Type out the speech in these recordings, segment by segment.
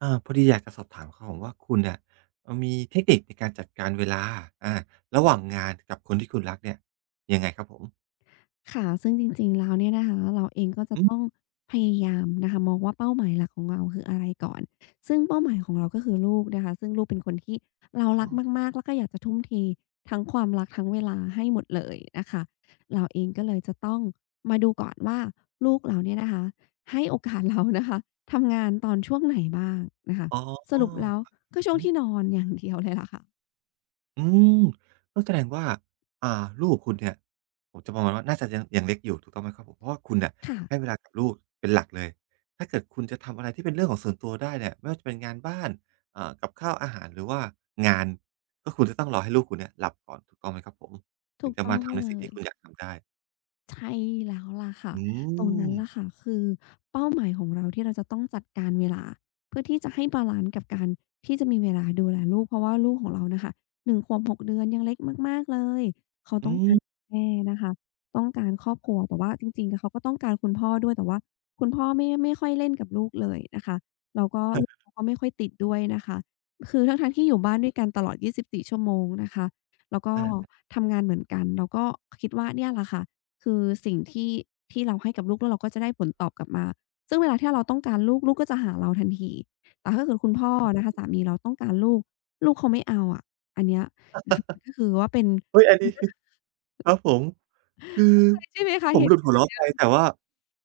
พอดีอยากจะสอบถามครับผมว่าคุณเนี่ยมีเทคนิคในการจัดการเวลาอาระหว่างงานกับคนที่คุณรักเนี่ยยังไงครับผมค่ะซึ่งจริงๆแล้วเนี่ยนะคะเราเองก็จะอืต้องมพยายามนะคะมองว่าเป้าหมายหลักของเราคืออะไรก่อนซึ่งเป้าหมายของเราก็คือลูกนะคะซึ่งลูกเป็นคนที่เราอ๋อรักมากๆ แล้วก็อยากจะทุ่มเททั้งความรักทั้งเวลาให้หมดเลยนะคะ เราเองก็เลยจะต้องมาดูก่อนว่าลูกเราเนี่ยนะคะให้โอกาสเรานะคะทำงานตอนช่วงไหนบ้างนะคะอ๋สอรุปแล้วก็ช่วอืงมที่นอนอย่างเดียวเลยล่ะค่ะอืมก็แสดงว่าอ่าลูกคุณเนี่ยผมจะประมาณว่าน่าจะยังเล็กอยู่ถูกต้องไหมครับผมเพราะว่าคุณเนี่ยค่ะให้เวลากับลูกเป็นหลักเลยถ้าเกิดคุณจะทำอะไรที่เป็นเรื่องของส่วนตัวได้เนี่ยไม่ว่าจะเป็นงานบ้านกับข้าวอาหารหรือว่างานก็คุณจะต้องรอให้ลูกคุณเนี่ยหลับก่อนถูกต้องไหมครับผมถึถูงกจะต้อมางทำในเลสิ่งที่ย คุณอยากทำได้ ใช่แล้วล่ะค่ะอืตรงนั้มนล่ะค่ะคือเป้าหมายของเราที่เราจะต้องจัดการเวลาเพื่อที่จะให้บาลันซ์กับการที่จะมีเวลาดูแลลูกเพราะว่าลูกของเราน่ะค่ะหนึ่งขวบ6เดือนยังเล็กมากๆเลยเขาอืต้องการมแม่นะคะต้องการครอบครัวแต่ว่าจริงๆอะเขาก็ต้องการคุณพ่อด้วยแต่ว่าคุณพ่อไม่ค่อยเล่นกับลูกเลยนะคะแล้วก็ลูกเขาก็ไม่ค่อยติดด้วยนะคะคือทั้งๆที่อยู่บ้านด้วยกันตลอด24 ชั่วโมงนะคะแล้วก็อาทำงานเหมือนกันแล้วก็คิดว่าเนี่ยล่ะค่ะ คือสิ่งที่ที่เราให้กับลูกแล้วเราก็จะได้ผลตอบกลับมาซึ่งเวลาที่เราต้องการลูกลูกก็จะหาเราทันทีแต่ถ้าเกิดคุณพ่อนะคะสามีเราต้องการลูกลูกเขาไม่เอาอะอันเนี้ย นะคะก็คือว่าเป็น เฮ้ยอันนี้ ครับผมคือ ใช่ไหมคะผมเหหลุตุ ดหัวเราะไปแต่ว่า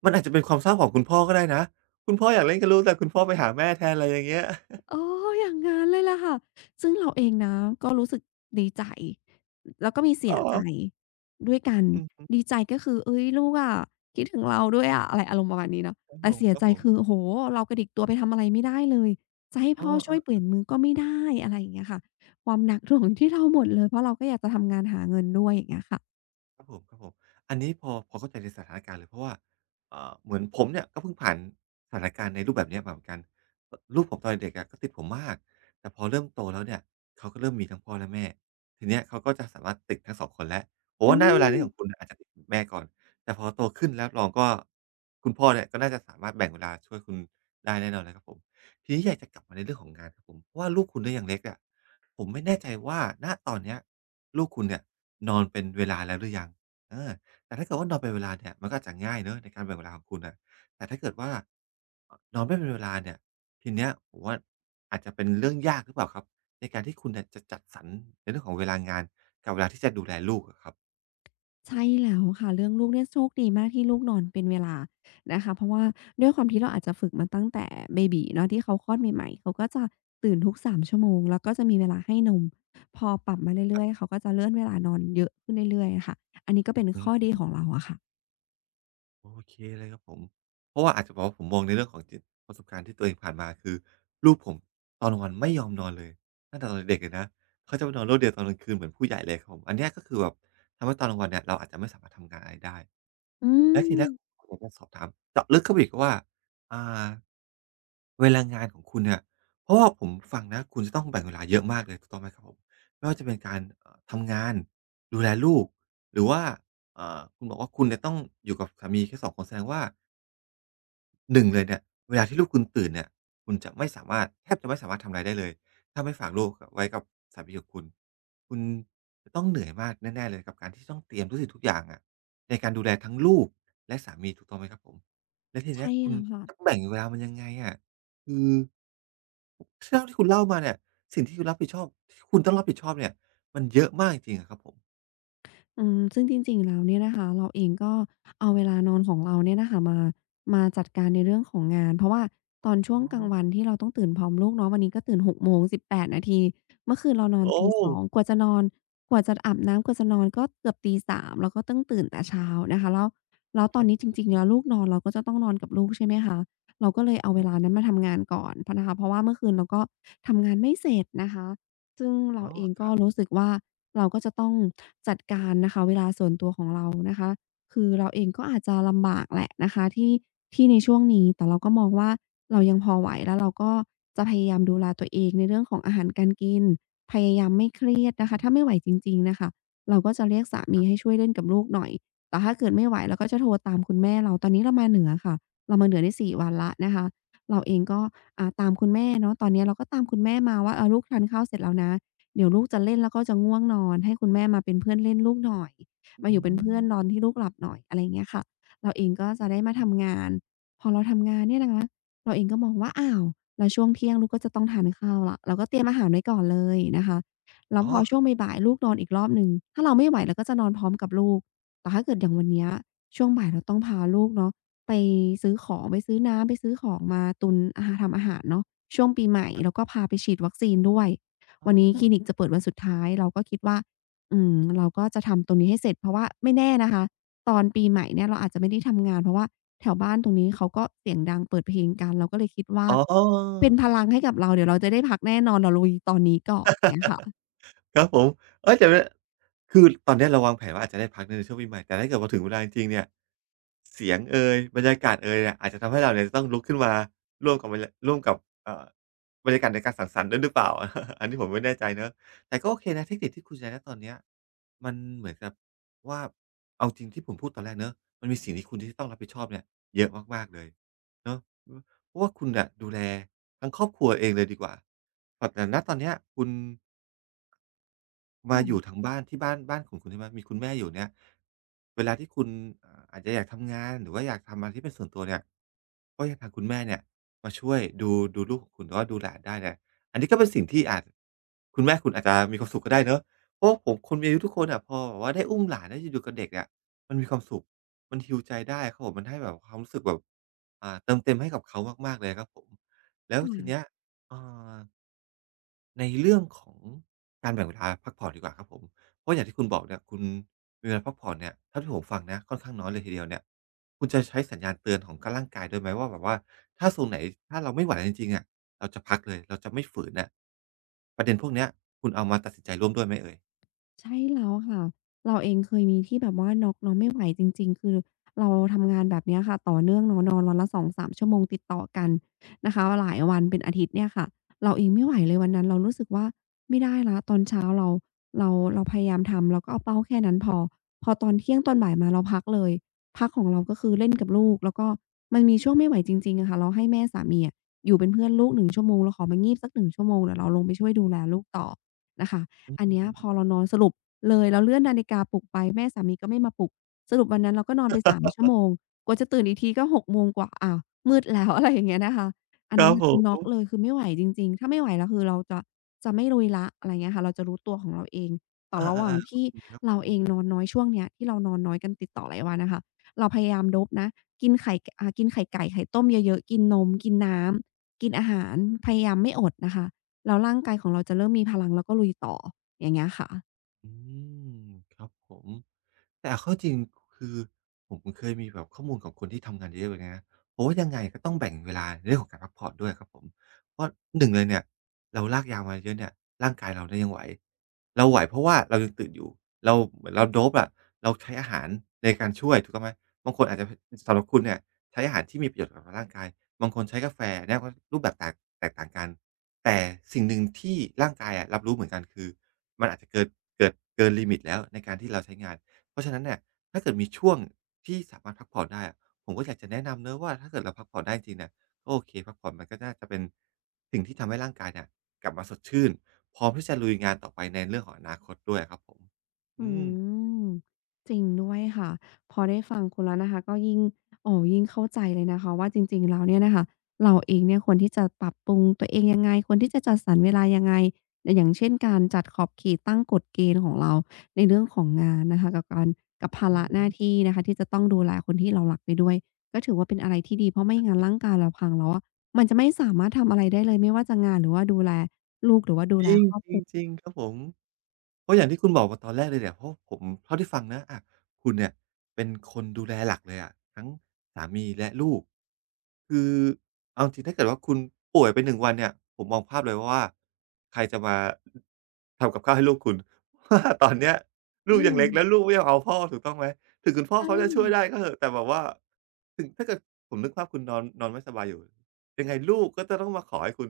มันอาจจะเป็นความเศร้าของคุณพ่อก็ได้นะคุณพ่ออยากเล่นกับลูกแต่คุณพ่อไปหาแม่แทนอะไรอย่างเงี้ย อ๋ออย่างงั้นเลยล่ะค่ะซึ่งเราเองนะก็รู้สึกดีใจแล้วก็มี เสีอ๋อยใจด้วยกันอืมดีใจก็คือเฮ้ยลูกอะคิดถึงเราด้วยอะอะไรอารมณ์ประมาณนี้เนาะครับผแต่เสียใจมคือๆโอ้โฮเรากระดิกตัวไปทำอะไรไม่ได้เลยจะให้อ๋อพ่อช่อา วยเปลี่ยนมือก็ไม่ได้อะไรอย่างเงี้ยค่ะความหนักหน่วงอยู่ที่เราหมดเลยเพราะเราก็อยากจะทำงานหาเงินด้วยอย่างเงี้ยค่ะครับผมครับผมอันนี้พอเข้าใจในสถานการณ์เลยเพราะว่าเหมือนผมเนี่ยก็เพิ่งผ่านสถานการณ์ในรูปแบบเนี้ยมาเหมือนกันลูกผมตอนเด็กๆอะก็ติดผมมากแต่พอเริ่มโตแล้วเนี่ยเขาก็เริ่มมีทั้งพ่อและแม่ทีเนี้ยเขาก็จะสามารถติดทั้งสองคนแล้วผมอืว่าณเวลานี้ม ของคุณอาจจะติดคุณแม่ก่อนแต่พอโตขึ้นแล้วเราก็คุณพ่อเนี่ยก็น่าจะสามารถแบ่งเวลาช่วยคุณได้แน่นอนเลยครับผมทีนี้อยากจะกลับมาในเรื่องของงานครับผมเพราะว่าลูกคุณเนี่ยยังเล็กอะ ผมไม่แน่ใจว่าณตอนเนี้ยลูกคุณเนี่ยนอนเป็นเวลาแล้วหรือยังเออแต่ถ้าเกิดว่านอนเป็นเวลาเนี่ยมันก็อาจจะง่ายเนาะในการแบ่งเวลาของคุณน่ะแต่ถ้าเกิดว่านอนไม่เป็นเวลาเนี่ยทีเนี้ยผมว่าอาจจะเป็นเรื่องยากหรือเปล่าครับในการที่คุณเนี่ยจะจัดสรรในเรื่องของเวลางานกับเวลาที่จะดูแลลูกอะครับใช่แล้วค่ะเรื่องลูกเนี่ยโชคดีมากที่ลูกนอนเป็นเวลานะคะเพราะว่าด้วยความที่เราอาจจะฝึกมาตั้งแต่เบบี๋เนาะที่เขาคลอดใหม่ๆเขาก็จะตื่นทุก3ชั่วโมงแล้วก็จะมีเวลาให้นมพอปรับมาเรื่อยๆเขาก็จะเลื่อนเวลานอนเยอะขึ้นเรื่อยๆอะค่ะอันนี้ก็เป็นอืข้อม ดีของเราอะค่ะโอเคเลยครับผม เพราะว่าอาจจะบอกว่าผมมองในเรื่องของประสบการณ์ที่ตัวเองผ่านมาคือลูกผมตอนกลางวันไม่ยอมนอนเลยตั้งแต่ตอนเด็กๆเลยนะ เขาจะไปนอนโลดเดียวตอนกลางคืนเหมือนผู้ใหญ่เลยครับผมอันเนี้ยก็คือแบบทำให้ตอนกลางวันเนี่ยเราอาจจะไม่สามารถทำงานอะไรได้ อืแล้วทีมเนี้ยผมอยากสอบถามเจาะลึกเข้าไปอีกว่าอ่าเวลางานของคุณเนี่ย เพราะว่าผมฟังนะคุณจะต้องแบ่งเวลาเยอะมากเลยถูกต้องไหมครับผมไม่ว่าจะเป็นการทำงานดูแลลูกหรือว่าคุณบอกว่าคุณเนี่ยต้องอยู่กับสามีแค่สองคนแสดงว่า หนึ่งเลยเนี่ยเวลาที่ลูกคุณตื่นเนี่ยคุณจะไม่สามารถแทบจะไม่สามารถทำอะไรได้เลยถ้าไม่ฝากลูกไว้กับสามีของคุณคุณจะต้องเหนื่อยมากแน่ๆเลยกับการที่ต้องเตรียมทุกสิ่งทุกอย่างอะในการดูแลทั้งลูกและสามีถูกต้องไหมครับผมแล้วทีเนี้ใช่ยคุณแล้วค่ะ จะแบ่งเวลามันยังไงอะคือเท่าที่คุณเล่ามาเนี่ยสิ่งที่คุณรับผิดชอบที่คุณต้องรับผิดชอบเนี่ยมันเยอะมากจริงๆอะครับผมอืมซึ่งจริงๆแล้วเนี่ยนะคะเราเองก็เอาเวลานอนของเราเนี่ยนะคะมาจัดการในเรื่องของงานเพราะว่าตอนช่วอ๋องกลางวันที่เราต้องตื่นพร้อมลูกเนาะวันนี้ก็ตื่น6โมง18นาทีเมื่อคืนเรานอนโอ้ตี 2กว่าจะนอนกว่าจะอาบน้ำกว่าจะนอนก็เกือบตี3แล้วก็ต้องตื่นแต่เช้านะคะแล้วคตอรันบนี้ผจริงมๆแล้วลูกนอนเราก็จะต้องนอนกับลูกใช่ไหมคะเราก็เลยเอาเวอืลานั้มนมาทำงานก่อนพนะคะเพราะว่าเมื่อคืนเราก็ทำงานไม่เสร็จนะคะซึ่งเราอ๋อเองคก็รับรู้สึกว่า เราก็จะต้องจัดการนะคะเวลาส่วนตัวของเรานะคะคือเราเองก็อาจจะลำบากแหละนะคะที่ในช่วงนี้แต่เราก็มองว่าเรายังพอไหวแล้วเราก็จะพยายามดูแลตัวเองในเรื่องของอาหารการกินพยายามไม่เครียดนะคะถ้าไม่ไหวจริงๆน่ะค่ะเราก็จะเรียกสามีให้ช่วยเล่นกับลูกหน่อยแต่ถ้าเกิดไม่ไหวเราก็จะโทรตามคุณแม่เราตอนนี้เรามาเหนือค่ะเรามาเหนือได้4 วันแล้วนะคะเราเองก็อ่าตามคุณแม่เนาะตอนเนี้ยเราก็ตามคุณแม่มาว่าเออลูกทานข้าวเสร็จแล้วนะ เดี๋ยวลูกจะเล่นแล้วก็จะง่วงนอนให้คุณแม่มาเป็นเพื่อนเล่นลูกหน่อยอืมาอยู่เป็นเพื่อนตอมนที่ลูกหลับหน่อยอะไรอย่างเงี้ยค่ะเราเองก็จะได้มาทำงานำงานเนี่ยนะคะเราเองก็มองว่าอ้าวแล้วช่วงเที่ยงลูกก็จะต้องทานข้าวแล้วเราก็เตรียมอาหารไว้ก่อนเลยนะคะแล้วอ๋พออช่วงบ่ายๆลูกนอนอีกรอบหนึ่งถ้าเราไม่ไหวเราก็จะนอนพร้อมกับลูกแต่ถ้าเกิดอย่างวันเนี้ยช่วงบ่ายเราต้องพาลูกเนาะไปซื้อของไปซื้อน้ำไปซื้อของมาตุนอาทำอาหารเนาะช่วงปีใหม่แล้วก็พาไปฉีดวัคซีนด้วยอ๋อ วันนี้อคลินิกจะเปิดวันสุดท้ายเราก็คิดว่าอืมเราก็จะทำตรงนี้ให้เสร็จเพราะว่าไม่แน่นะคะตอนปีใหม่เนี่ยเราอาจจะไม่ได้ทำงานเพราะว่า แถวบ้านตรงนี้เขาก็เสียงดังเปิดเพลงกันเราก็เลยคิดว่าอ๋อ เป็นพลังให้กับเราเดี๋ยวเราจะได้พักแน่นอนเราลุยตอนนี้ก่อนอย่างเงี้ยค่ะครับผมเฮ้ยแต่มันคือตอนเนี้ยเราวางแผนว่าอาจจะได้พักในช่วงปีใหม่ แต่ถ้าเกิดพอถึงเวลาจริงๆเนี่ย เสียงเอยบรรยากาศเอยเนี่ยอาจจะทำให้เราเนี่ยจะต้องลุกขึ้นมา ร่วมกับบรรยาร่วมกับเอ่อบรรยากาศในการสังสรรค์ด้วยหรือเปล่า อันนี้ผมไม่แน่ใจเนาะแต่ก็โอเคนะเทคนิคที่คุณใช้ณตอนเนี้ยมันเหมือนกับว่าเอาจริงที่ผมพูดตอนแรกเนาะมันมีสิ่งที่คุณที่ต้องรับผิดชอบเนี่ยเยอะมากๆเลยเนาะเพราะว่าคุณน่ะดูแลทั้งครอบครัวเองเลยดีกว่าแบบแต่ณตอนเนี้ยคุณ มาอยู่ค่ะทั้งบ้านที่บ้านของคุณที่บ้านมีคุณแม่อยู่เนี่ยเวลาที่คุณอาจจะอยากทำงานหรือว่าอยากทำอะไรที่เป็นส่วนตัวเนี่ยก็ยังทางคุณแม่เนี่ยมาช่วยดูลูกของคุณหรือว่าดูหลานได้เนี่ยอันนี้ก็เป็นสิ่งที่อาจคุณแม่คุณอาจจะมีความสุขก็ได้เนาะเพราะว่าผมคนมีอายุทุกคนอะพอแบบว่าได้อุ้มหลานได้อยู่ๆกับเด็กอะมันมีความสุขมัน heal ใจได้ครับผมมันให้แบบความรู้สึกแบบเติมเต็มให้กับเขามากๆเลยครับผมแล้วคทีเนี้ย่ะเอ่อ ในเรื่องของการแบ่งเวลาพักผ่อนดีกว่าครับผมเพราะอย่างที่คุณบอกเนี่ยคุณมีเวลาพักผ่อนเนี่ยเท่าที่ผมฟังนะค่อนข้างน้อยเลยทีเดียวเนี่ยคุณจะใช้สัญญาณเตือนของร่างกายด้วยไหมว่าแบบว่าถ้าโซนไหนถ้าเราไม่ไหวจริงๆอะเราจะพักเลยเราจะไม่ฝืนน่ะประเด็นพวกเนี้ยคุณเอามาตัดสินใจร่วมด้วยไหมเอ่ยใช่แล้วค่ะเราเองเคยมีที่แบบว่าน็อกเราไม่ไหวจริงๆคือเราทำงานแบบเนี้ยค่ะต่อเนื่องเนาะนอนวันละ2-3ชั่วโมงติดต่อกันนะคะหลายวันเป็นอาทิตย์เนี่ยค่ะเราเองไม่ไหวเลยวันนั้นเรารู้สึกว่าไม่ได้แล้วตอนเช้าเราพยายามทำเราก็เอาเป้าแค่นั้นพอพอตอนเที่ยงตอนบ่ายมาเราพักเลย ของเราก็คือเล่นกับลูกแล้วก็มันมีช่วงไม่ไหวจริงๆอะค่ะเราให้แม่สามีอะอยู่เป็นเพื่อนลูก1ชั่วโมงเราขอมางีบสัก1ชั่วโมงเดี๋ยวเราลงไปช่วยดูแลลูกต่อนะคะอือันเนี้ยมพอๆๆเรานอนสรุปเลยเราเลื่อนนาฬิกาปลุกไปแม่สามีก็ไม่มาปลุกสรุปวันนั้นเราก็นอนไป3ชั่วโมงกว่าจะตื่นอีกทีก็6โมงกว่าอ้าวมืดแล้ว อะไรอย่างเงี้ยนะคะอัคนรันั้นบผน่ะคือน็อกเลมยคือไม่ไหวจริงๆถ้าไม่ไหวแล้วคือเราจะไม่ลุยแล้วอะไรเงี้ยค่ะเราจะรู้ตัวของเราเองแต่ระหว่าอางๆที่ๆโอเคครับผเราเองม นอนน้อยช่วงเนี้ยที่เรานอนน้อยกันติดต่อหลายวันน่ะค่ะ เราพยายามลดนะกินไข่กินไข่ไก่ไข่ต้มเยอะๆ กินนมกินน้ำกินอาหารพยายามไม่อดนะคะแล้วร่างกายของเราจะเริ่มมีพลังแล้วก็ลุยต่ออย่างเงี้ยค่ะ อืมครับผมแต่เอาเข้าจริงคือผมเคยมีแบบข้อมูลของคนที่ทำงานเยอะๆแบบเนี้ยนะผมว่ายังไงก็ต้องแบ่งเวลาในเรื่องของการพักผ่อนด้วยครับผมเพราะ1เลยเนี่ยเราลากยาวมาเยอะเนี่ยร่างกายเราเนี่ยยังไหวเราไหวเพราะว่าเรายังตื่นอยู่เราเหมือนเรา dope อะเราใช้อาหารในการช่วยถูกต้องไหมบางคนอาจจะสำหรับคุณเนี่ยใช้อาหารที่มีประโยชน์กับร่างกายบางคนใช้กาแฟเนี่ยก็รูปแบบแตกต่างกันแต่สิ่งหนึ่งที่ร่างกายอะรับรู้เหมือนกันคือ มันอาจจะเกินเกินลิมิตแล้วในการที่เราใช้งาน เพราะฉะนั้นเนี่ยถ้าเกิดมีช่วงที่สามารถพักผ่อนได้อะผมก็อยากจะแนะนำเนาะว่าถ้าเกิดเราพักผ่อนได้จริงๆเนี่ยก็โอเคพักผ่อนมันก็น่าจะเป็นสิ่งที่ทำให้ร่างกายเนี่ยกลับมาสดชื่นพร้อมที่จะลุยงานต่อไปในเรื่องของอนาคตด้วยอะครับผมอือืมมจริงด้วยค่ะพอได้ฟังคุณแล้วนะคะก็ยิ่งโอ้ยิ่งเข้าใจเลยนะคะว่าจริงๆแล้วเนี่ยนะคะเราเองเนี่ยควรที่จะปรับปรุงตัวเองยังไงควรที่จะจัดสรรเวลายังไงออย่างเช่นการจัดขอบเขตตั้งกฎเกณฑ์ของเราในเรื่องของงานนะคะกับภาอืระอหฮึ น้าที่นะคะที่จะต้องดูแลคนที่เรารักไปด้วยก็ถือว่าเป็นอะไรที่ดีเพราะไม่งั้นร่างกายเราพังแล้วอะมันจะไม่สามารถทำอะไรได้เลยไม่ว่าจะงานหรือว่าดูแลลูกหรือว่าดูจแลริงครอบจคริรังวจริงครับผมเพราะอย่างที่คุณบอกมาตอนแรกเลยเนี่ยเพราะผมเท่าที่ฟังนะอะคุณเนี่ยเป็นคนดูแลหลักเลยอะทั้งสามีและลูกคือเอาจริงๆถ้าเกิดว่าคุณป่วยไปหนึ่งวันเนี่ยผมมองภาพเลยว่าใครจะมาทำกับข้าวให้ลูกคุณ เพราะว่าตอนเนี้ยลูอืกยังมเล็กแล้วลูกไม่ยอมเอาพ่อถูกต้องไหมถึงคุณพ่อใช่ เขาจะช่วยได้ก็เถอะแต่แบบว่าถึงถ้าเกิดผมนึกภาพคุณนอนนอนไม่สบายอยู่ยังไงลูกก็จะต้องมาขอให้คุณ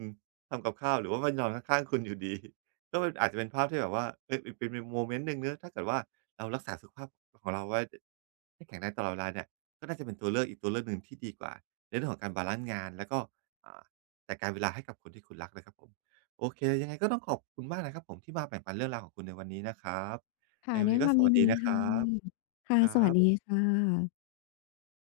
ทำกับข้าวหรือว่ามันนอนข้างๆคุณอยู่ดี ก็มันอาจจะเป็นภาพที่แบบว่าเออเป็นโมเมนต์หนึ่งเนาะถ้าเกิดว่าเรารักษาสุขภาพของเราไว้ให้แข็งแรงตลอดเวลาเนี่ยก็น่าจะเป็นตัวเลือกอีกตัวเลือกหนึ่งที่ดีกว่าในเรื่องของการบาลันซ์งานแล้วก็อ่าจัดการเวลาให้กับคนที่คุณรักนะครับผมโอเคยังไงก็ต้องขอบคุณมากนะครับผมที่มาแบ่งปันเรื่องราวของคุณในวันนี้นะครับในค่ะวันด้วยนี้คก็วามสยิวัสนดีดีนะคค่ะรับค่ะ ครัสวัสดีบค่ะ